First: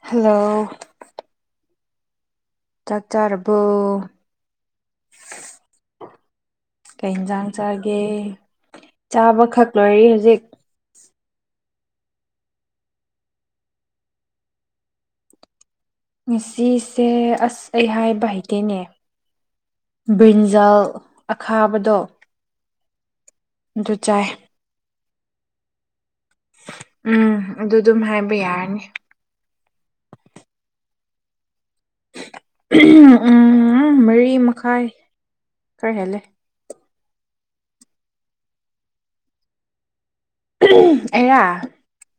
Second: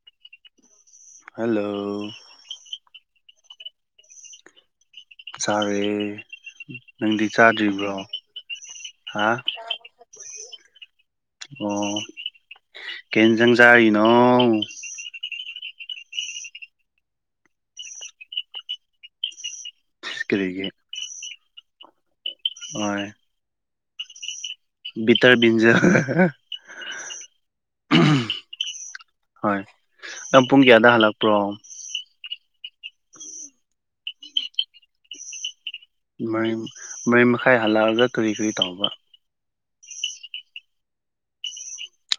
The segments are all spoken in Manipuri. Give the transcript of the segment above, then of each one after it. ꯍꯜꯂꯣ ꯍꯜꯂꯣ ꯆꯥꯛ ꯆꯥꯔꯕꯣ ꯆꯥꯔꯦ ꯀꯩ ꯅꯪꯗꯤ ꯆꯥꯗ꯭ꯔꯤꯕ꯭ꯔꯣ ꯍꯥ ꯆꯥꯕꯈꯛ ꯂꯣꯏꯔꯤ ꯍꯧꯖꯤꯛ꯫ ꯑꯣ ꯀꯩ ꯏꯟꯖꯥꯡ ꯆꯔꯤꯅꯣ ꯉꯁꯤꯁꯦ ꯑꯁ ꯑꯩ ꯍꯥꯏꯕ ꯍꯩꯇꯦꯅꯦ꯫ ꯀꯔꯤꯒꯤ ꯕ꯭ꯔꯤꯟꯖꯜ ꯑꯈꯥꯕꯗꯣ꯫ ꯍꯣꯏ ꯖꯨꯠ ꯆꯥꯏꯌꯦ ꯕꯤꯇꯔ ꯕꯤꯟꯖꯔ꯫ ꯎꯝ ꯑꯗꯨ ꯑꯗꯨꯝ ꯍꯥꯏꯕ ꯌꯥꯔꯅꯤ꯫ ꯍꯣꯏ ꯅꯪ ꯄꯨꯡ ꯀꯌꯥꯗ ꯍꯜꯂꯛꯄ꯭ꯔꯣ꯫ ꯎꯝ ꯃꯔꯤ ꯃꯈꯥꯏ ꯈꯔ ꯍꯦꯜꯂꯦ꯫ ꯃꯔꯤ ꯃꯈꯥꯏ ꯍꯜꯂꯛꯑꯒ ꯀꯨꯔꯤ ꯀꯨꯔꯤ ꯇꯧꯕ ꯑꯩꯔꯥ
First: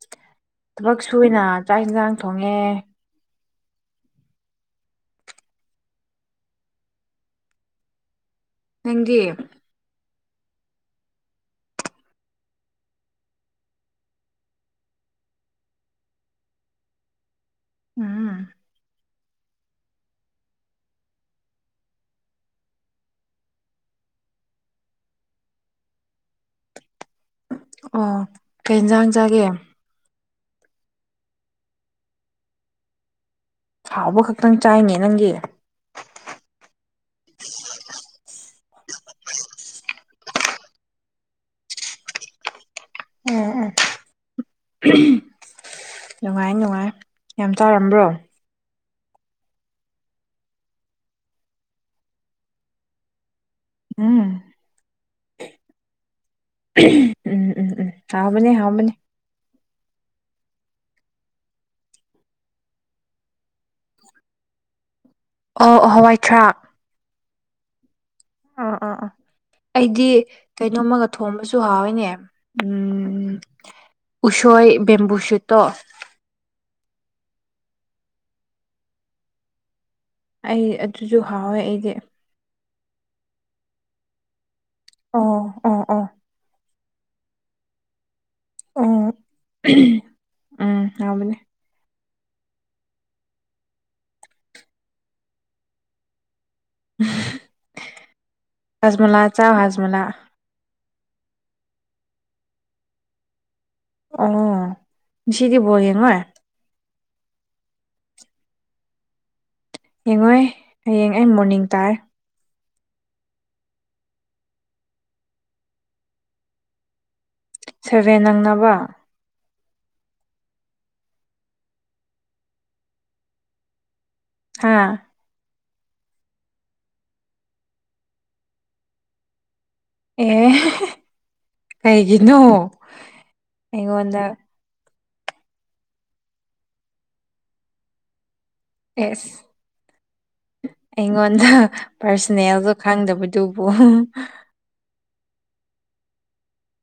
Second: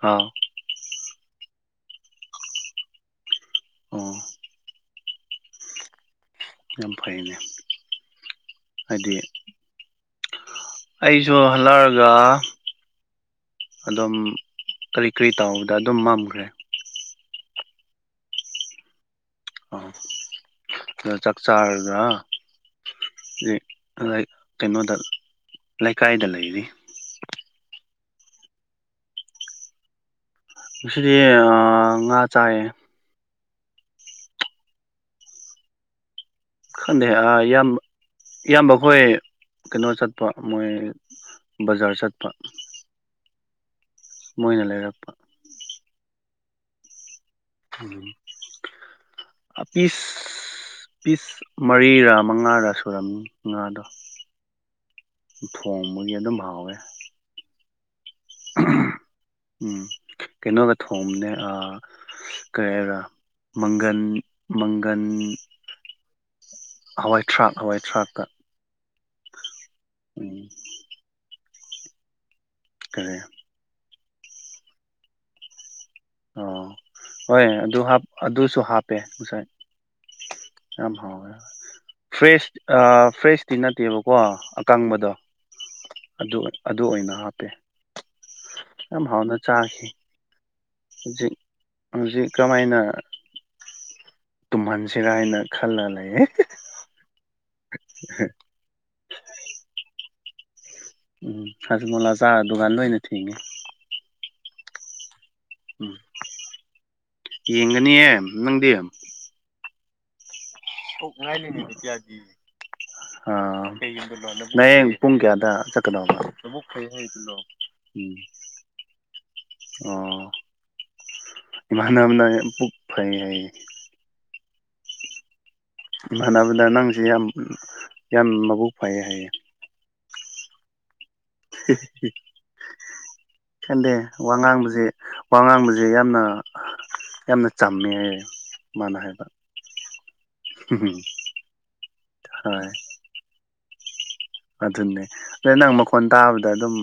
ꯑꯧ꯫ ꯊꯕꯛ ꯁꯨꯏꯅ ꯆꯥꯛ ꯏꯟꯖꯥꯡ ꯊꯣꯡꯉꯦ꯫ ꯑꯣ꯫ ꯌꯥꯝ ꯐꯩꯅꯦ꯫ ꯍꯥꯏꯗꯤ ꯅꯪꯗꯤ ꯑꯩꯁꯨ ꯍꯜꯂꯛꯔꯒ ꯑꯗꯨꯝ ꯀꯔꯤ ꯀꯔꯤ ꯇꯧꯕꯗ ꯑꯗꯨꯝ ꯃꯝꯒ꯭ꯔꯦ꯫ ꯎꯝ꯫ ꯑ ꯑꯗ ꯆꯥꯛ ꯆꯥꯔꯒꯥ ꯍꯧꯖꯤꯠ [unintelligible] ꯀꯩꯅꯣꯗ ꯂꯩꯀꯥꯏꯗ ꯂꯩꯔꯤ꯫ ꯑꯣ ꯀꯩ ꯌꯦꯟꯖꯥꯡ ꯆꯥꯒꯦ ꯉꯁꯤꯗꯤ ꯑ ꯉꯥ ꯆꯥꯏꯌꯦ꯫ ꯍꯥꯎꯕ ꯈꯛꯇꯪ ꯆꯥꯏꯅꯦ ꯅꯪꯗꯤ꯫ ꯈꯪꯗꯦ ꯑ ꯏꯌꯥꯝꯕ ꯏꯌꯥꯝꯕꯈꯣꯏ ꯀꯩꯅꯣ ꯆꯠꯄ ꯃꯣꯏ ꯕꯖꯥꯔ ꯆꯠꯄ꯫ ꯎꯝ ꯎꯝ꯫ ꯃꯣꯏꯅ ꯂꯩꯔꯛꯄ ꯅꯨꯡꯉꯥꯏ ꯅꯨꯡꯉꯥꯏ꯫ ꯌꯥꯝ ꯆꯥꯔꯝꯕ꯭ꯔꯣ [unintelligible] ꯑꯄꯤꯁ ꯄꯤꯁ ꯃꯔꯤꯔ ꯃꯉꯥꯔ ꯁꯨꯔꯝꯅꯤ ꯉꯥꯗꯣ꯫ ꯎꯝ ꯊꯣꯡꯕꯒꯤ ꯑꯗꯨꯝ ꯍꯥꯎꯋꯦ꯫ ꯎꯝ ꯎꯝ ꯎꯝ ꯎꯝ ꯍꯥꯎꯕꯅꯦ ꯍꯥꯎꯕꯅꯦ꯫ ꯎꯝ ꯀꯩꯅꯣꯒ ꯊꯣꯡꯕꯅꯦ ꯑ ꯀꯔꯤ ꯍꯥꯏꯕꯔ ꯃꯪꯒꯟ ꯃꯪꯒꯟ ꯑꯣ ꯍꯋꯥꯏꯊ꯭ꯔꯥꯛ ꯍꯋꯥꯏ ꯊꯔꯥꯛ ꯍꯋꯥꯏ ꯊꯔꯥꯛꯀ ꯑꯥ ꯑꯥ ꯑꯥ ꯑꯩꯗꯤ ꯀꯩꯅꯣꯝꯃꯒ ꯊꯣꯝꯕꯁꯨ ꯍꯥꯎꯋꯏꯅꯦ ꯀꯔꯤ ꯎꯁꯣꯏ ꯕꯦꯝꯕꯨꯁꯨꯠꯇꯣ꯫ ꯑꯣ ꯍꯣꯏꯅꯦ ꯑꯗꯨ ꯍꯥꯞ ꯑꯗꯨꯁꯨ ꯍꯥꯞꯄꯦ ꯉꯁꯥꯏ꯫ ꯑꯩ ꯌꯥꯝ ꯑꯗꯨꯁꯨ ꯍꯥꯎꯈꯔꯦ ꯍꯥꯎꯋꯦ ꯑꯩꯗꯤ ꯐ꯭ꯔꯦꯁ ꯑ ꯐ꯭ꯔꯦꯁꯇꯤ ꯅꯠꯇꯦꯕꯀꯣ ꯑꯀꯪꯕꯗꯣ ꯑꯣ ꯑꯣ ꯑꯣ ꯑꯗꯨ ꯑꯗꯨ ꯑꯣꯏꯅ ꯍꯥꯞꯄꯦ ꯌꯥꯝ ꯑꯣ ꯍꯥꯎꯅ ꯆꯥꯈꯤ ꯎꯝ ꯍꯧꯖꯤꯛ ꯉꯥꯎꯕꯅꯦ꯫ ꯍꯧꯖꯤꯛ ꯀꯃꯥꯏꯅ꯫ ꯇꯨꯝꯍꯟꯁꯤꯔꯥ ꯍꯥꯏꯅ ꯈꯜꯂ ꯂꯩꯌꯦ ꯎꯝ [unintelligible] ꯍꯖꯃꯣꯂꯥ ꯆꯥꯎ ꯍꯖꯃꯣꯂꯥ꯫ ꯎꯝ ꯍꯖꯃꯣꯂꯥ ꯆꯥ ꯗꯨꯀꯥꯟ ꯂꯣꯏꯅ ꯊꯤꯡꯉꯤ ꯑꯣ ꯉꯥꯁꯤꯒꯤ ꯕꯣꯜ ꯎꯝ ꯌꯦꯡꯉꯣꯏ ꯌꯦꯡꯒꯅꯤꯌꯦ ꯅꯪꯗꯤ꯫ ꯌꯦꯡꯉꯣꯏ ꯍꯌꯦꯡ ꯑꯩ ꯃꯣꯔꯅꯤꯡ ꯇꯥꯏ ꯅꯌꯦꯡ ꯄꯨꯡ ꯀꯌꯥꯗ ꯆꯠꯀꯗꯕ ꯈꯩ ꯍꯥꯏꯗꯨꯅꯣ ꯁꯦꯚꯦꯟ ꯅꯪꯅꯕ ꯑꯣ ꯏꯃꯥꯟꯅꯕꯅ ꯄꯨꯛ ꯐꯩ ꯍꯥꯏꯌꯦ ꯍꯥ ꯃꯥꯟꯅꯕꯗ ꯅꯪꯖꯦ ꯌꯥꯝ ꯌꯥꯝ ꯃꯕꯨꯛ ꯐꯩꯌꯦ ꯍꯥꯏꯌꯦ꯫ ꯑꯦ [unintelligible] ꯀꯩꯒꯤꯅꯣ ꯈꯟꯗꯦ ꯑꯩꯉꯣꯟꯗ ꯋꯥ ꯉꯥꯡꯕꯖꯦ ꯋꯥ ꯉꯥꯡꯕꯖꯦ ꯌꯥꯝꯅ ꯌꯥꯝꯅ ꯆꯝꯃꯦ ꯍꯥꯏꯌꯦ꯫ ꯃꯥꯅ ꯍꯥꯏꯕ ꯑꯦꯁ ꯑꯩꯉꯣꯟꯗ ꯍꯣꯏ ꯄꯔꯁꯅꯦꯜꯒ ꯈꯪꯗꯕꯗꯨꯕꯨ ꯑꯗꯨꯅꯦ ꯑꯗꯩ ꯅꯪ ꯃꯈꯣꯟ ꯇꯥꯕꯗ ꯑꯗꯨꯝ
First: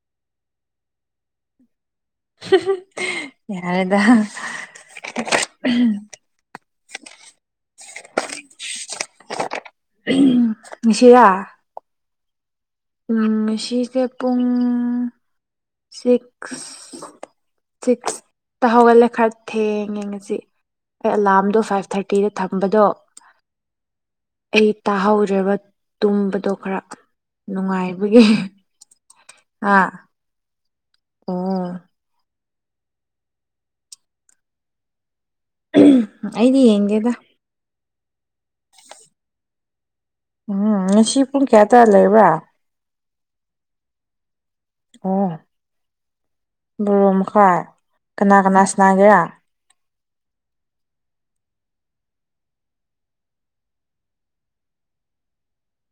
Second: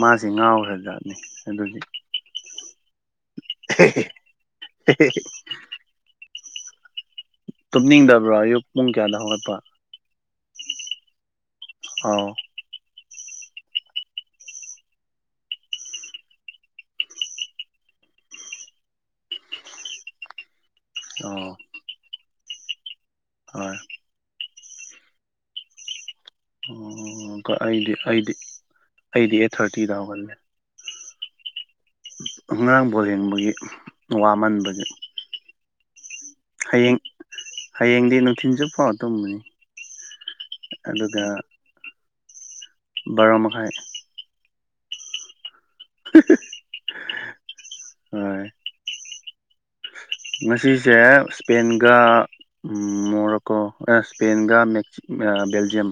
ꯃꯥꯖꯤ ꯉꯥꯎꯈ꯭ꯔ ꯖꯥꯠꯅꯤ ꯑꯗꯨꯗꯤ ꯌꯥꯔꯦꯗ꯫ ꯇꯨꯝꯅꯤꯡꯗꯕ꯭ꯔꯣ ꯑꯌꯨꯛ ꯄꯨꯡ ꯀꯌꯥꯗ ꯍꯧꯒꯠꯄ꯫ ꯑꯨꯝ ꯉꯥꯁꯤꯔꯥ ꯑꯥꯎ ꯉꯥꯁꯤꯁꯦ ꯄꯨꯡ ꯁꯤꯛꯁ꯫ ꯁꯤꯛꯁ ꯇ ꯍꯧꯒꯠꯂꯦ ꯈꯔ ꯊꯦꯡ ꯌꯦꯡ ꯉꯁꯤ ꯑꯩ ꯑꯥꯎ ꯑꯦꯂꯥꯔꯝꯗꯣ ꯐꯥꯏꯕ ꯊꯥꯔꯇꯤꯗ ꯊꯝꯕꯗꯣ꯫ ꯍꯣꯏ꯫ ꯑꯩ ꯇꯥꯍꯧꯔꯦꯕ ꯇꯨꯝꯕꯗꯣ ꯈꯔ ꯑꯣ ꯑꯩꯗꯤ ꯅꯨꯡꯉꯥꯏꯕꯒꯤ ꯑꯩꯗꯤ ꯑꯩꯗꯤ ꯑꯩꯠ ꯊꯥꯔꯇꯤꯗ ꯍꯧꯒꯠꯂꯦ ꯑꯣꯥ ꯑꯔꯥꯡꯕꯣꯜ ꯌꯦꯡꯕꯒꯤ ꯋꯥꯃꯟꯕꯒꯤ ꯑꯩꯗꯤ ꯍꯌꯦꯡ ꯌꯦꯡꯗꯦꯗ꯫ ꯍꯌꯦꯡꯗꯤ ꯅꯨꯡꯊꯤꯟ ꯆꯨꯞꯄ ꯑꯃ ꯇꯨꯝꯒꯅꯤ꯫ ꯎꯝ ꯉꯁꯤ ꯄꯨꯡ ꯀꯌꯥꯗ ꯂꯩꯕ꯭ꯔꯥ꯫ ꯕꯥꯔꯣ ꯃꯈꯥꯏ ꯫ ꯑꯣ ꯕꯣꯔꯣ ꯃꯈꯥꯏ ꯀꯅꯥ ꯍꯣꯏ ꯀꯅꯥ ꯁꯅꯥꯒꯦꯔ ꯉꯁꯤꯁꯦ ꯏꯁꯄꯦꯟꯒ ꯎꯝ ꯃꯣꯔꯣꯀꯣ ꯁꯄꯦꯟꯒ ꯃꯦꯛ ꯕꯦꯜꯖꯤꯌꯝ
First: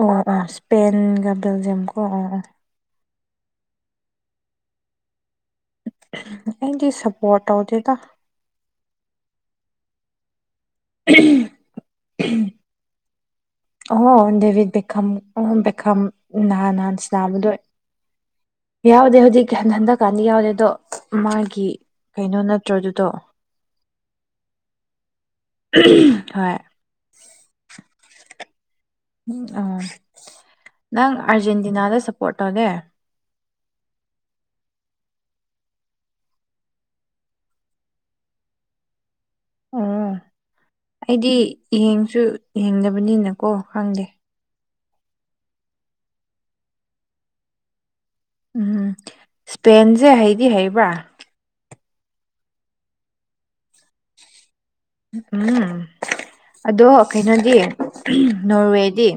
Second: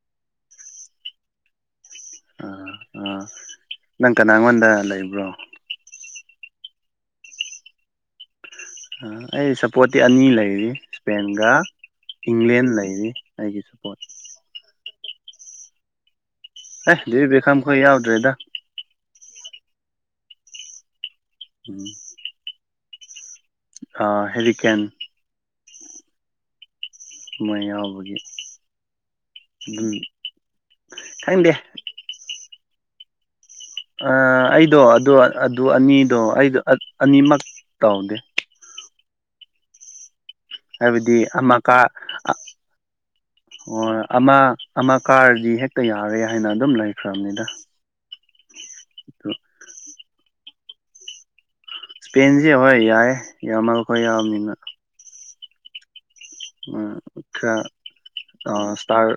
ꯑꯣ ꯑꯣ ꯁ꯭ꯄꯦꯟꯒ ꯕꯦꯜꯖꯤꯌꯝ ꯀꯣ꯫ ꯑꯣ ꯑꯣ ꯑꯥ ꯅꯪ ꯀꯅꯥꯉꯣꯟꯗ ꯂꯩꯕ꯭ꯔꯣ ꯑꯩꯗꯤ ꯁꯄꯣꯔꯠ ꯇꯧꯗꯦꯗ꯫ ꯑꯩ ꯁꯞꯄꯣꯔꯠꯇꯤ ꯑꯅꯤ ꯂꯩꯔꯤ ꯏꯁꯄꯦꯟꯒ ꯏꯪꯂꯦꯟ ꯂꯩꯔꯤ ꯑꯩꯒꯤꯁꯨ꯫ ꯑꯣ ꯗꯦꯚꯠ ꯕꯦꯛꯈꯝ ꯕꯦꯛꯈꯝ ꯅꯍꯥꯟ ꯑꯦ ꯅꯍꯥꯟ ꯗꯦꯕꯤꯠ ꯇꯅꯥꯕꯗꯣ ꯕꯦꯈꯝ ꯈꯣꯏ ꯌꯥꯎꯗ꯭ꯔꯦꯗ ꯌꯥꯎꯗꯦ ꯍꯧꯖꯤꯛ ꯍꯟꯗꯛꯀꯥꯟꯗꯤ ꯌꯥꯎꯗꯦ ꯑꯗꯣ ꯃꯥꯒꯤ ꯀꯩꯅꯣ ꯅꯠꯇꯔꯣ ꯗꯨꯗꯣ꯫ ꯑ ꯍꯦꯔꯤ ꯀꯦꯟ꯫ ꯍꯣꯏ ꯃꯥꯏ ꯌꯥꯎꯕꯒꯤ ꯑ ꯑꯗꯨꯝ ꯅꯪ ꯈꯪꯗꯦ ꯑꯥꯔꯖꯦꯟꯇꯤꯅꯥꯗ ꯁꯞꯄꯣꯔꯠ ꯇꯧꯗꯦ꯫ ꯑꯩꯗꯣ ꯑꯗꯨ ꯑꯗꯨ ꯑꯅꯤꯗꯣ ꯑꯩꯗꯣ ꯑꯅꯤꯃꯛ ꯇꯧꯗꯦ ꯑꯣ ꯍꯥꯏꯕꯗꯤ ꯑꯩꯗꯤ ꯑꯃꯀꯥ ꯌꯦꯡꯁꯨ ꯑ ꯌꯦꯡꯗꯕꯅꯤꯅꯀꯣ ꯑꯣ ꯈꯪꯗꯦ ꯑꯃ ꯑꯃ ꯀꯥꯔꯗꯤ ꯍꯦꯛꯇ ꯌꯥꯔꯦ ꯍꯥꯏꯅ ꯑꯗꯨꯝ ꯂꯩꯈ꯭ꯔꯕꯅꯤꯗ꯫ ꯎꯝꯍꯝ ꯑꯗꯨ ꯁ꯭ꯄꯦꯟꯁꯦ ꯍꯩꯗꯤ ꯍꯩꯕ꯭ꯔꯥ꯫ ꯄꯦꯟꯁꯦ ꯍꯣꯏ ꯌꯥꯏ ꯌꯥꯝꯃꯥꯜꯂꯈꯣꯏ ꯌꯥꯎꯕꯝꯅꯤꯅ꯫ ꯎꯝ ꯑꯗꯣ ꯎꯝ ꯀꯩꯅꯣꯗꯤ ꯈꯔ ꯑꯥ ꯅꯣꯔꯋꯦꯗꯤ꯫ ꯏꯁꯇꯥꯔ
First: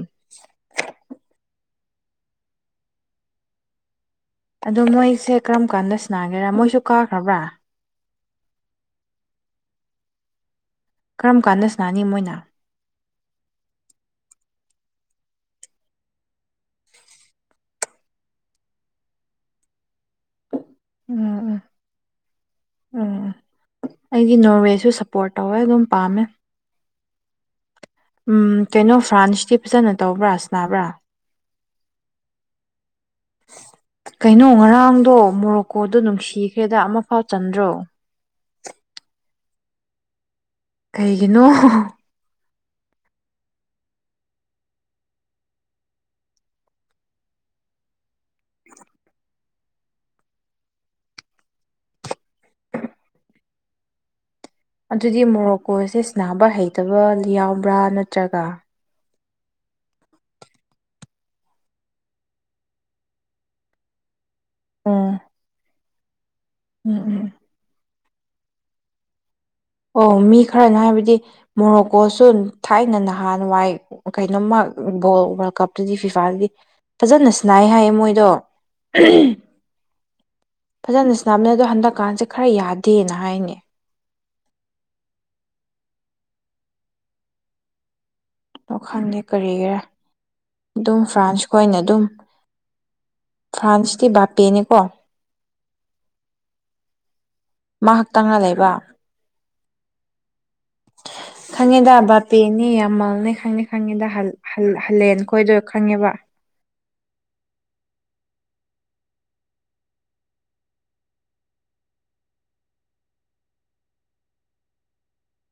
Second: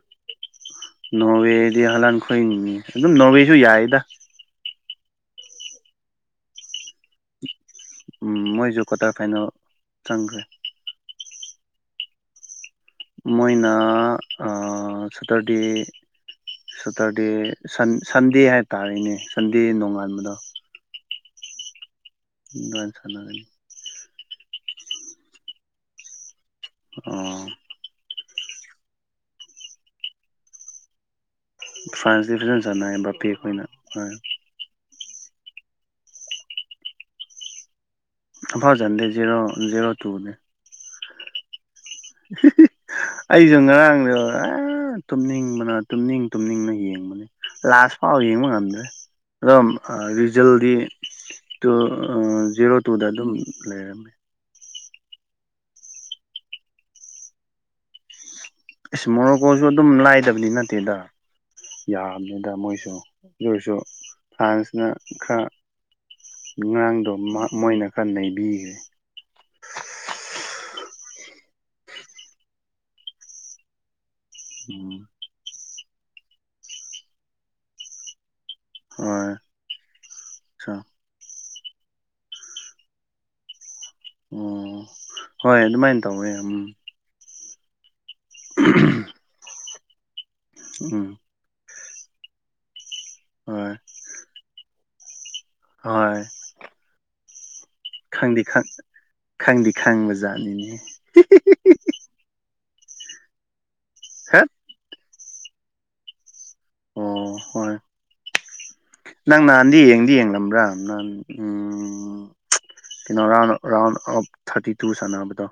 ꯅꯣꯔꯋꯦꯗꯤ ꯍꯂꯥꯟꯈꫭꯏꯅꯤꯅꯦ ꯑꯗꯨꯝ ꯅꯣꯔꯋꯦꯁꯨ ꯌꯥꯏꯗ꯫ ꯑꯗꯣ ꯃꯣꯏꯁꯦ ꯀꯔꯝꯀꯥꯟꯗ ꯁ꯭ꯅꯥꯒꯦꯔꯥ ꯃꯣꯏꯁꯨ ꯀꯥꯈ꯭ꯔꯕ꯭ꯔꯥ꯫ ꯎꯝ ꯃꯣꯏꯁꯨ ꯀ꯭ꯋꯥꯇꯔ ꯐꯥꯏꯅꯦꯜ ꯆꯪꯈ꯭ꯔꯦ꯫ ꯀꯔꯝꯀꯥꯟꯗ ꯁꯅꯥꯅꯤ ꯃꯣꯏꯅ꯫ ꯃꯣꯏꯅ ꯑ ꯁꯇꯔꯗꯦ ꯁꯇꯔꯗꯦ ꯁꯟꯗꯦ ꯍꯥꯏꯇꯥꯔꯦꯅꯦ ꯁꯟꯗꯦ ꯅꯣꯡꯉꯥꯟꯕꯗꯣ꯫ ꯎꯝ ꯎꯝ꯫ ꯗꯨꯋꯥꯏ ꯎꯝ ꯁꯅꯥꯒꯅꯤ꯫ ꯑꯩꯗꯤ ꯅꯣꯔꯋꯦꯁꯨ ꯁꯞꯄꯣꯔꯠ ꯇꯧꯋꯦ ꯑꯗꯨꯝ ꯄꯥꯝꯃꯦ꯫ ꯑꯣ꯫ ꯎꯝ ꯀꯩꯅꯣ ꯐ꯭ꯔꯥꯟꯁꯇꯤ ꯐꯖꯅ ꯇꯧꯕ꯭ꯔꯥ ꯁ꯭ꯅꯥꯕ꯭ꯔꯥ꯫ ꯐ꯭ꯔꯥꯟꯁꯗꯤ ꯐꯖꯟ ꯁꯥꯟꯅꯑꯦ ꯕꯥꯄꯦ ꯈꯣꯏꯅ꯫ ꯀꯩꯅꯣ ꯉꯔꯥꯡꯗꯣ ꯃꯣꯔꯣꯛ ꯀꯣꯗꯨ ꯅꯨꯡꯁꯤꯈ꯭ꯔꯦꯗ ꯑꯃꯐꯥꯎ ꯆꯟꯗ꯭ꯔꯣ꯫ ꯑꯝꯐꯥꯎ ꯆꯟꯗꯦ ꯖꯦꯔꯣ ꯖꯦꯔꯣ ꯇꯨ ꯅꯦ꯫ ꯀꯩꯒꯤꯅꯣ꯫ [unintelligible] ꯑꯩꯁꯨ ꯉꯔꯥꯡꯗꫭ ꯑꯥ ꯇꯨꯝꯅꯤꯡꯕꯅ ꯇꯨꯝꯅꯤꯡ ꯇꯨꯝꯅꯤꯡꯅ ꯌꯦꯡꯕꯅꯦ꯫ ꯂꯥꯁ ꯐꯥꯎ ꯌꯦꯡꯕ ꯉꯝꯗ꯭ꯔꯦ ꯑꯗꫭꯝ ꯔꯤꯖꯜꯗꯤ ꯇꯨ ꯑ ꯖꯦꯔꯣ ꯇꯨꯗ ꯑꯗꯨꯝ ꯂꯩꯔꯝꯃꯦ꯫ ꯑꯗꯨꯗꯤ ꯃꯣꯔꯣꯛꯀꯣꯁꯦ ꯁ꯭ꯅꯥꯕ ꯍꯩꯇꯕ ꯌꯥꯎꯕ꯭ꯔꯥ ꯅꯠꯇ꯭ꯔꯒ ꯏꯁ ꯃꯣꯔꯣꯀꯣꯁꯨ ꯑꯗꯨꯝ ꯂꯥꯏꯗꯕꯅꯤ ꯅꯠꯇꯦꯗ꯫ ꯌꯥꯝꯕꯅꯤꯗ ꯃꯣꯏꯁꯨ ꯑꯗꯨ ꯑꯣꯏꯔꯁꯨ ꯐ꯭ꯔꯥꯟꯁꯅ ꯎꯝ ꯈꯔ ꯎꯝ ꯑꯉꯥꯡꯗꯣ ꯎꯝ ꯃ ꯃꯣꯏꯅ ꯈꯔ ꯅꯩꯕꯤꯈ꯭ꯔꯦ꯫ ꯑꯣ ꯃꯤ ꯈꯔꯅ ꯍꯥꯏꯕꯗꯤ ꯃꯣꯔꯣꯀꯣꯁꯨ ꯊꯥꯏꯅ ꯅꯍꯥꯟ ꯋꯥꯏ ꯀꯩꯅꯣꯝꯃ ꯎꯝ ꯕꯣꯜ ꯋꯥꯔꯜ ꯀꯞꯇꯨꯗꯤ ꯐꯤꯐꯥꯗꯗꯤ ꯐꯖꯅ ꯁ꯭ꯅꯥꯏ ꯍꯥꯏꯌꯦ ꯃꯣꯏꯗꯣ꯫ ꯍꯣꯏ꯫ ꯑꯆꯥ ꯐꯖꯅ ꯁꯅꯕꯅꯦ ꯑꯗꯣ ꯍꯟꯗꯛꯀꯥꯟꯁꯦ ꯈꯔ ꯌꯥꯗꯦꯅ ꯍꯥꯏꯅꯦ꯫ ꯑꯣ ꯍꯣꯏ ꯑꯗꯨꯃꯥꯏꯅ ꯇꯧꯋꯦ꯫ ꯑꫭ ꯈꯪꯗꯦ ꯀꯔꯤꯒꯤꯔ ꯑꯗꯨꯝ ꯎꯝ ꯐ꯭ꯔꯥꯟꯁꯈꯣꯏꯅ ꯑꯗꯨꯝ ꯍꯣꯏ ꯐ꯭ꯔꯥꯟꯁꯇꯤ ꯕꯥꯄꯦꯅꯤꯀꯣ꯫ ꯍꯣꯏ꯫ ꯃꯥ ꯈꯛꯇꯪꯅ ꯈꯪꯗꯤ ꯈꯪ ꯂꯩꯕ ꯈꯪꯗꯤ ꯈꯪꯕ ꯖꯥꯠꯅꯤꯅꯦ꯫ ꯈꯪꯉꯦꯗ ꯕꯥꯄꯦꯅꯦ ꯌꯥꯝꯃꯜꯅꯦ ꯈꯪꯉꯦ ꯈꯪꯉꯦꯗ ꯍꯜ ꯍꯠ ꯍꯜ ꯍꯜꯂꯦꯟ ꯈꯣꯏꯗꯣ ꯈꯪꯉꯦꯕ꯫ ꯑꯣ ꯍꯣꯏ꯫ ꯅꯪ ꯅꯍꯥꯟꯗꯤ ꯌꯦꯡꯗꯤ ꯌꯦꯡꯂꯝꯕ꯭ꯔꯥ ꯅꯪ ꯎꯝ ꯎꯝ ꯀꯩꯅꯣ round round of thirty two ꯁꯥꯟꯅꯕꯗꯣ꯫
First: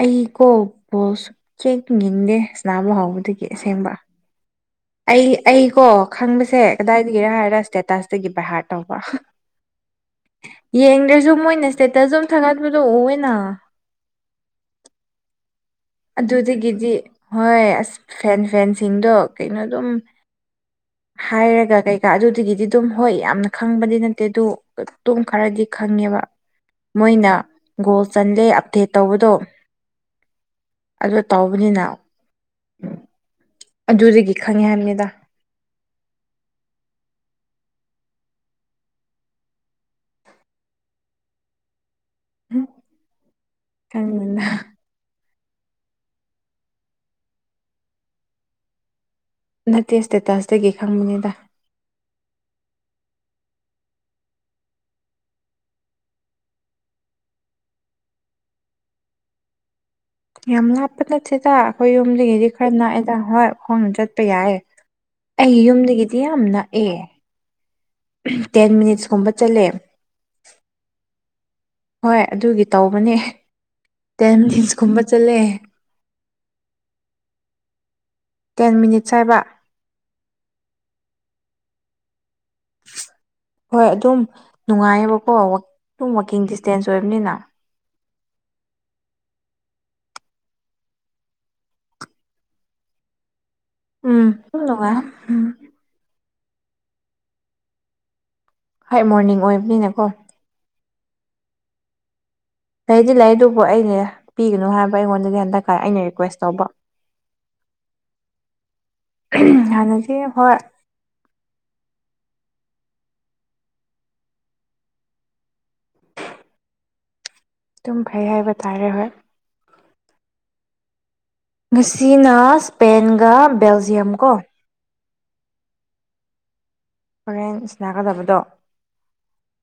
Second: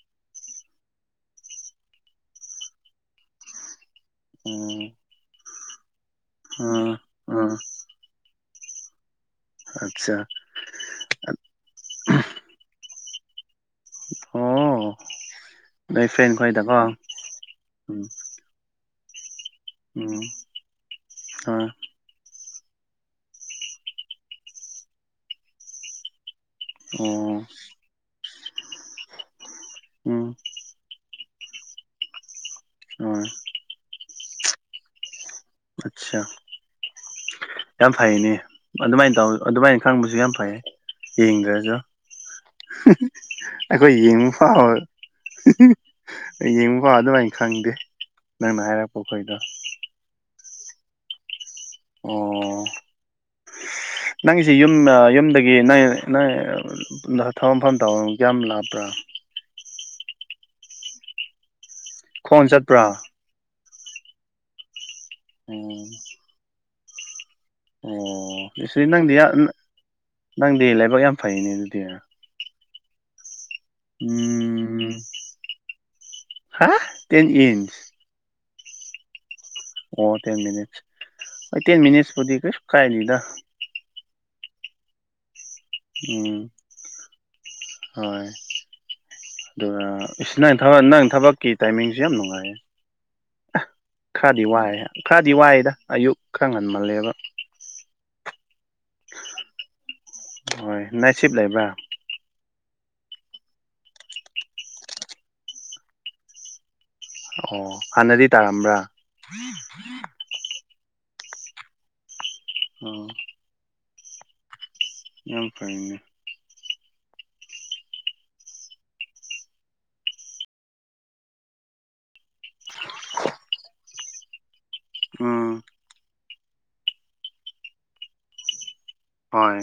ꯑꯩ ꯀꯣ ꯕꯣꯜꯁ ꯆꯦꯛ ꯌꯦꯡꯗꯦ ꯁꯅꯥꯕ ꯍꯥꯎꯕꯗꯒꯤ ꯑꯁꯦꯡꯕ꯫ ꯎꯝ꯫ ꯑꯩ ꯑꯩ ꯀꯣ ꯈꯪꯕꯁꯦ ꯑꯥ ꯀꯗꯥꯏꯗꯒꯤꯔ ꯍꯥꯏꯔ ꯏꯁꯇꯦꯇꯁꯇꯒꯤ ꯕꯥꯍꯥꯔꯠ ꯇꯧꯕ꯫ ꯑꯆꯥ꯫ ꯌꯦꯡꯗ꯭ꯔꯁꯨ ꯃꯣꯏꯅ ꯏꯁ꯭ꯇꯦꯇꯁ ꯑꯗꯨ ꯊꯥꯒꯠꯄꯤꯗꯨ ꯎꯋꯦꯅꯥ꯫ ꯑꯣ꯫ ꯅꯣꯏ ꯐ꯭ꯔꯦꯟ ꯈꯣꯏꯗꯀꯣ ꯑꯗꯨꯗꯒꯤꯗꯤ ꯍꯣꯏ ꯑꯁ ꯎꯝ ꯐꯦꯟ ꯐꯦꯟꯁꯤꯡꯗꯣ ꯀꯩꯅꯣ ꯑꯗꯨꯝ ꯎꯝ꯫ ꯍꯣꯏ ꯍꯥꯏꯔꯒ [unintelligible] ꯑꯗꯨꯗꯒꯤꯗꯤ ꯑꯗꯨꯝ ꯍꯣꯏ ꯌꯥꯝꯅ ꯈꯪꯕꯗꯤ ꯅꯠꯇꯦ ꯑꯗꯨ ꯇꯨꯡ ꯈꯔꯗꯤ ꯈꯪꯉꯦꯕ꯫ ꯃꯣꯏꯅ ꯑꯣ ꯒꯣꯜ ꯆꯜꯂꯦ ꯑꯞꯗꯦꯠ ꯇꯧꯕꯗꯣ ꯎꯝ ꯑꯗꯨ ꯇꯧꯕꯅꯤꯅ ꯍꯣꯏ꯫ ꯑꯗꯨꯗꯒꯤ ꯈꯪꯉꯦ ꯍꯥꯏꯕꯅꯤꯗ ꯑꯠꯁꯥ ꯌꯥꯝ ꯐꯩꯅꯦ ꯑꯗꯨꯃꯥꯏꯟ ꯇꯧ ꯑꯗꯨꯃꯥꯏꯟ ꯈꯪꯕꯁꯨ ꯌꯥꯝ ꯐꯩ ꯌꯦꯡꯗ꯭ꯔꯁꯨ ꯑꯩꯈꯣꯏ ꯈꯪꯕꯅꯤꯗ ꯌꯦꯡꯕꯐꯥꯎ ꯌꯦꯡꯕꯥꯐꯧ ꯑꯗꯨꯃꯥꯏꯅ ꯈꯪꯗꯦ ꯅꯪꯅ ꯍꯥꯏꯔꯛꯄꯈꯣꯏꯗꯣ ꯅꯠꯇꯦ ꯁ꯭ꯇꯦꯇꯥꯁꯇꯒꯤ ꯈꯪꯕꯅꯤꯗ ꯑꯣ ꯅꯪꯒꯤꯁꯦ ꯌꯨꯝ ꯌꯨꯝꯗꯒꯤ ꯅꯪ ꯊꯕꯛ ꯃꯐꯝ ꯇꯧ ꯀꯌꯥꯝ ꯂꯥꯞꯄ꯭ꯔꯥ꯫ ꯌꯥꯝ ꯂꯥꯞꯄ ꯅꯠꯇꯦꯗ ꯑꯩꯈꯣꯏ ꯈꯣꯡ ꯌꯨꯝꯗꯒꯤꯗꯤ ꯈꯔ ꯆꯠꯄ꯭ꯔꯥ ꯅꯥꯛꯑꯦꯗꯥ ꯍꯣꯏ ꯈꯣꯡꯅ ꯆꯠꯄ ꯌꯥꯏ꯫ ꯑꯩ ꯑꯣ ꯌꯨꯝꯗꯒꯤꯗꯤ ꯌꯥꯝ ꯅꯛꯑꯦ ꯑꯣ ꯇꯦꯟ ꯁꯤ ꯅꯪꯗꯤ ꯃꯤꯅꯤꯠꯁꯀꯨꯝꯕ ꯆꯠꯂꯦ ꯅꯪꯗꯤ ꯂꯥꯏꯕꯛ ꯌꯥꯝ ꯐꯩꯅꯦ ꯑꯗꯨꯗꯤ ꯍꯣꯏ ꯑꯗꯨꯒꯤ ꯇꯧꯕꯅꯦ ꯇꯦꯟ ꯎꯝ ꯃꯤꯅꯤꯠꯁꯀꯨꯝꯕ ꯆꯠꯂꯦ ꯍꯥꯥ ꯇꯦꯟꯏꯟꯁ ꯇꯦꯟ ꯃꯤꯅꯤꯠꯁ ꯍꯥꯏꯕ꯫ ꯑꯣ ꯇꯦꯟ ꯃꯤꯅꯤꯠꯁ ꯇꯦꯟ ꯃꯤꯅꯤꯠꯁꯄꯨꯗꯤ ꯀꯩꯁꯨ ꯀꯥꯏꯗꯦꯗ꯫ ꯍꯣꯏ ꯑꯗꯨꯝ ꯅꯨꯡꯉꯥꯏꯌꯦꯕꯀꯣ ꯋꯥꯛ ꯁꯨꯝ ꯎꯝ ꯋꯥꯛꯀꯤꯡ ꯗꯤꯁꯇꯦꯟꯁ ꯑꯣꯏꯕꯅꯤꯅ ꯍꯣꯏ ꯑꯗꯨꯒ ꯅꯪ ꯊꯕꯛ ꯅꯪ ꯊꯕꯛꯀꯤ ꯇꯥꯏꯃꯤꯡꯁꯨ ꯌꯥꯝ ꯅꯨꯡꯉꯥꯏꯌꯦ ꯎꯝ ꯈꯔꯗꯤ ꯑꯗꯨꯝ ꯋꯥꯏ ꯅꯨꯡꯉꯥꯏ ꯈꯔꯗꯤ ꯎꯝ ꯋꯥꯏꯗ ꯑꯌꯨꯛ ꯈꯔ ꯉꯟꯃꯜꯂꯦꯕ꯫ ꯍꯣꯏ ꯃꯣꯔꯅꯤꯡ ꯑꯣꯏꯕꯅꯤꯅ ꯀꯣ꯫ ꯍꯣꯏ ꯅꯥꯏꯠꯁꯤꯞ ꯂꯩꯕ꯭ꯔꯥ ꯂꯩꯗꯤ ꯂꯩ ꯑꯗꯨꯕꯨ ꯑꯩꯩꯅ ꯄꯤꯒꯅꯨ ꯍꯥꯏꯕ ꯑꯩꯉꯣꯟꯗꯗꯤ ꯍꯟꯗꯛꯀ ꯑꯩꯅ ꯔꯤꯀ꯭ꯋꯦꯁ ꯇꯧꯕ ꯑꯣ ꯍꯟꯅꯗꯤ ꯇꯥꯔꯝꯕꯔ ꯍꯟꯅꯗꯤ ꯍꯣꯏ [inaudible] ꯌꯥꯝ ꯐꯩꯅꯦ ꯑꯗꯨꯨꯝ ꯐꯩ ꯍꯥꯏꯕ ꯇꯥꯔꯦ ꯍꯣꯏ ꯉꯁꯤꯅ ꯁ꯭ꯄꯦꯟꯒ ꯕꯦꯜꯖꯤꯌꯝ ꯀꯣ ꯑꯝ ꯍꯣꯔꯦꯟ ꯁꯟꯅꯥꯒꯗꯕꯗꯣ ꯍꯣꯏ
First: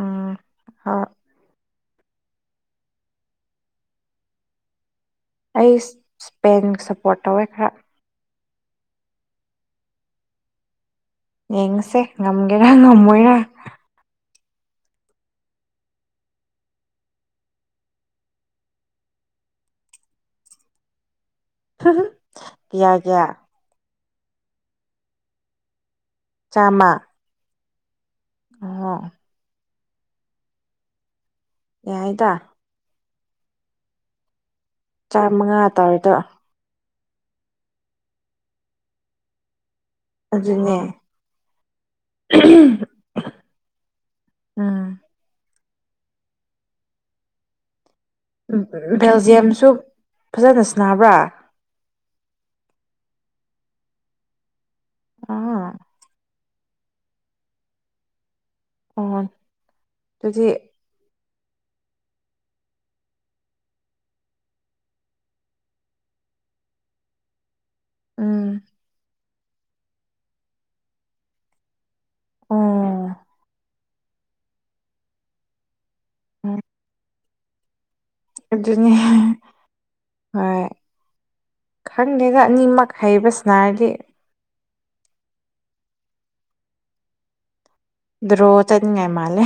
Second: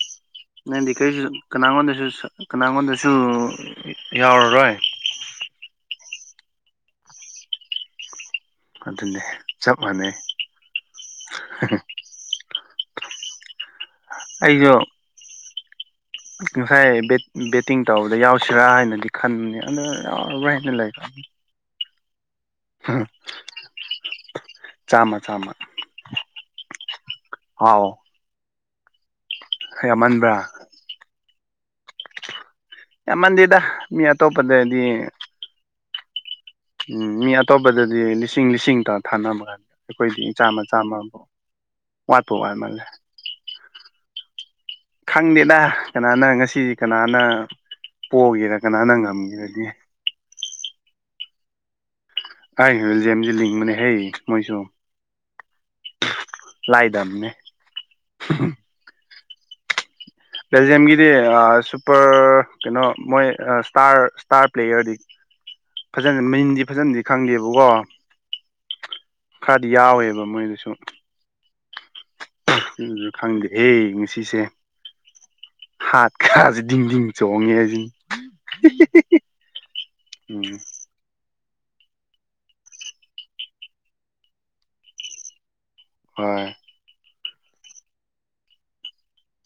ꯎꯝ ꯅꯪꯗꯤ ꯍ ꯀꯔꯤꯁꯨ ꯀꯅꯥꯒꯣꯟꯗꯁꯨ ꯀꯅꯥꯒꯣꯟꯗꯁꯨ ꯌꯥꯎꯔꯔꯣꯏ ꯑꯩ ꯏꯁꯄꯦꯟ ꯁꯞꯄꯣꯔꯠ ꯇꯧꯋꯦ ꯈꯔ ꯑꯗꯨꯅꯦ ꯆꯞ ꯃꯥꯟꯅꯩ ꯌꯦꯡꯉꯁꯦ ꯉꯝꯒꯦꯔꯥ ꯉꯝꯃꯣꯏꯔ ꯑꯩꯖꯨ ꯉꯁꯥꯏ ꯕꯦꯠꯇꯤꯡ ꯇꯧꯕꯗ ꯌꯥꯎꯁꯤꯔꯥ ꯍꯥꯏꯅꯗꯤ ꯈꯟꯕꯅꯦ ꯑꯗꯨ ꯌꯥꯎꯔꯔꯣꯏ ꯍꯥꯏꯅ ꯂꯩꯕ [unintelligible] ꯆꯥꯝꯃ ꯆꯥꯝꯃ ꯆꯥꯝꯃ ꯍꯥꯎ ꯑꯣ ꯌꯥꯝꯃꯟꯕ꯭ꯔꯥ ꯌꯥꯏꯗ ꯌꯥꯝꯃꯥꯟꯗꯦꯗ ꯃꯤ ꯑꯇꯣꯞꯄꯗꯗꯤ ꯆꯥꯝꯃꯉꯥ ꯇꯥꯔꯗ ꯎꯝ ꯃꯤ ꯑꯇꯣꯞꯄꯗꯗꯤ ꯂꯤꯁꯤꯡ ꯂꯤꯁꯤꯡꯇ ꯊꯥꯅꯃꯒꯥꯟꯗ ꯑꯩꯈꯣꯏꯗꯤ ꯏꯆꯥ ꯃꯆꯥ ꯑꯗꯨꯅꯦ ꯑꯃꯕꯨ ꯋꯥꯠꯄ ꯋꯥꯠꯃꯜꯂꯦ ꯎꯝ ꯈꯪꯗꯦꯗ ꯀꯅꯥꯅ ꯉꯁꯤ ꯀꯅꯥꯅ ꯄꯣꯛꯒꯦꯔꯥ ꯀꯅꯥꯅ ꯉꯝꯒꯦꯔꯗꯤ ꯕꯦꯜꯖꯤꯌꯝꯁꯨ ꯐꯖꯅ ꯁꯟꯅꯕ꯭ꯔꯥ꯫ ꯑꯩ ꯋꯤꯜꯖꯦꯝ ꯂ ꯃꯅꯦ ꯍꯩ ꯃꯣꯏꯁꯨ ꯑꯥ ꯂꯥꯏꯗ ꯑꯃꯦ ꯑꯣ ꯑꯗꯨꯗꯤ ꯄ꯭ꯂꯦꯖꯝꯒꯤꯗꯤ ꯁꯨꯄꯔ ꯀꯩꯅꯣ ꯃꯣꯏ ꯁ꯭ꯇꯥꯔ ꯁ꯭ꯇꯥꯔ ꯄ꯭ꯂꯦꯌꯔꯗꯤ ꯐꯖꯅ ꯃꯟꯗꯤ ꯐꯖꯅꯗꯤ ꯈꯪꯗꯦꯕꯀꯣ ꯎꯝ ꯈꯔꯗꯤ ꯌꯥꯎꯋꯦꯕ ꯃꯣꯏꯗꯨꯁꯨ ꯑꯣ ꯁꯤꯁꯨ ꯐꯪꯗꯦꯍꯦ ꯉꯁꯤꯁꯦ ꯍꯥꯠ ꯈꯥꯁ ꯗꯤꯡ ꯗꯤꯡ ꯆꯣꯡꯉꯦꯁꯤ꯫ ꯑꯗꯨ ꯍ ꯎꯝ ꯈꯪꯗꯦꯗ ꯑꯅꯤꯃꯛ ꯍꯩꯕꯁꯤꯅꯔꯗꯤ ꯍꯣꯏ ꯗ꯭ꯔꯣ ꯆꯠꯅꯤꯡꯉꯥꯏ ꯃꯥꯜꯂꯦ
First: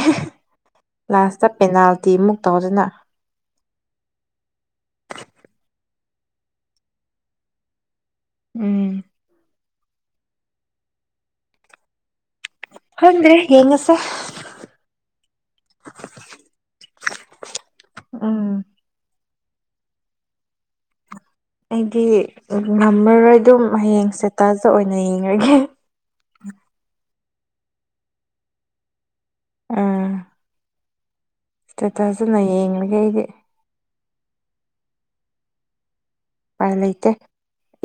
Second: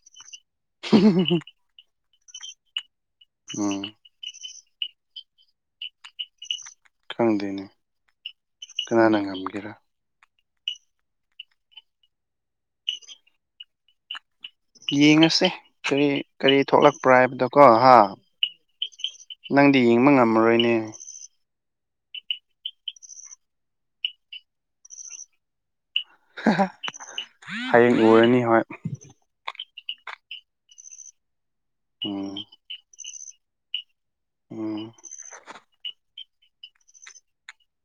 ꯂꯥꯁꯇ ꯄꯦꯅꯥꯜꯇꯤꯃꯨꯛ ꯇꯧꯗꯅ ꯎꯝ ꯈꯪꯗꯦꯅ ꯎꯝ ꯀꯅꯥ ꯅ ꯀꯥꯒꯦꯔꯥ ꯈꯗ꯭ꯔꯔꯤ ꯌꯦꯉꯁꯦ ꯌꯦꯡꯉꯁꯦ ꯀꯔꯤ ꯀꯔꯤ ꯊꯣꯛꯂꯛꯄ꯭ꯔꯥ ꯍꯥꯏꯕꯗꯣꯀꯣ ꯍꯥ ꯎꯝ ꯅꯪꯗꯤ ꯌꯦꯡꯕ ꯉꯝꯃꯔꯣꯏꯅꯦ ꯑꯩꯗꯤ ꯉꯝꯃꯔꯣꯏ ꯑꯗꯨꯝ ꯍꯌꯦꯡꯁꯦꯇꯥꯖ ꯑꯣꯏꯅ ꯌꯦꯡꯉꯒꯦ ꯍꯌꯦꯡ ꯑꯣꯏꯔꯅꯤ ꯍꯣꯏ ꯑꯥ ꯏꯁꯇꯦꯇꯁꯅ ꯎꯝ ꯌꯦꯡꯂꯒ ꯑꯩꯒꯤ ꯎꯝ ꯎꯄꯥꯏ ꯂꯩꯇꯦ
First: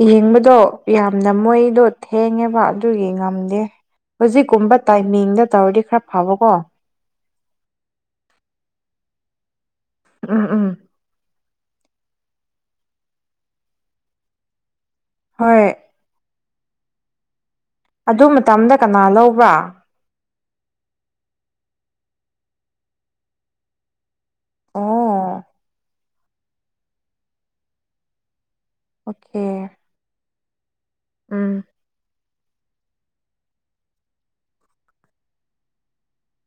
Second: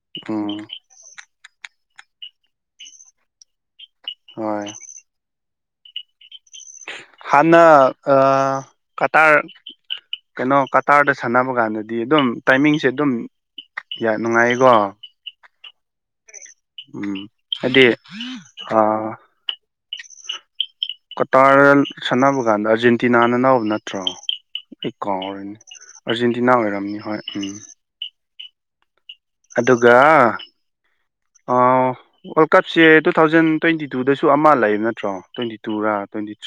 ꯌꯦꯡꯕꯗꯣ ꯎꯝ ꯌꯥꯝꯅ ꯃꯣꯏꯗꯣ ꯊꯦꯡꯉꯦꯕ ꯑꯗꯨꯒꯤ ꯉꯝꯗꯦ꯫ ꯍꯣꯏ ꯍꯧꯖꯤꯛꯀꯨꯝꯕ ꯇꯥꯏꯃꯤꯡꯗ ꯇꯧꯔꯗꯤ ꯈꯔ ꯐꯕꯀꯣ ꯍꯥꯟ ꯑ ꯀꯇꯔ ꯎꯝ ꯀꯩꯅꯣ ꯎꯝ ꯀ ꯇꯥꯔꯗ ꯁꯥꯟꯅꯕ ꯀꯥꯟꯗꯗꯤ ꯑꯗꯨꯝ ꯇꯥꯏꯃꯤꯡꯁꯦ ꯑꯗꯨꯝ ꯅꯨꯡꯉꯥꯏꯀꯣ ꯍꯣꯏ ꯎꯝ ꯍꯥꯏꯗꯤ ꯑꯗꯨ ꯃꯇꯝꯗ ꯀꯅꯥ ꯂꯧꯕ꯭ꯔꯥ꯫ ꯀꯇꯥꯔꯗ ꯁꯥꯟꯅꯕ ꯀꯥꯟꯗ ꯑꯥꯔꯖꯦꯟꯇꯤꯅꯥꯅ ꯅꯧꯕ ꯅꯠꯇ꯭ꯔꯣ ꯑꯣ ꯑꯩ ꯀꯥꯎ ꯑꯣꯏꯔꯕ ꯑꯥꯔꯖꯦꯟꯇꯤꯅꯥ ꯑꯣꯏꯔꯝꯅꯤ ꯍꯣꯏ ꯎꯝ ꯑꯣꯀꯦ [unintelligible] ꯎꯝ ꯋꯥꯔꯜ ꯀꯞꯁꯦ ꯇꯨ ꯊꯥꯎꯖꯟ ꯇ꯭ꯋꯦꯟꯇꯤ ꯇꯨꯗꯁꯨ ꯑꯃ ꯂꯩꯌꯦꯕ ꯅꯠꯇ꯭ꯔꯣ ꯇ꯭ꯋꯦꯟꯇꯤ ꯇꯨꯔꯥ ꯇ꯭ꯋꯦꯟꯇꯤ ꯊ꯭ꯔꯤ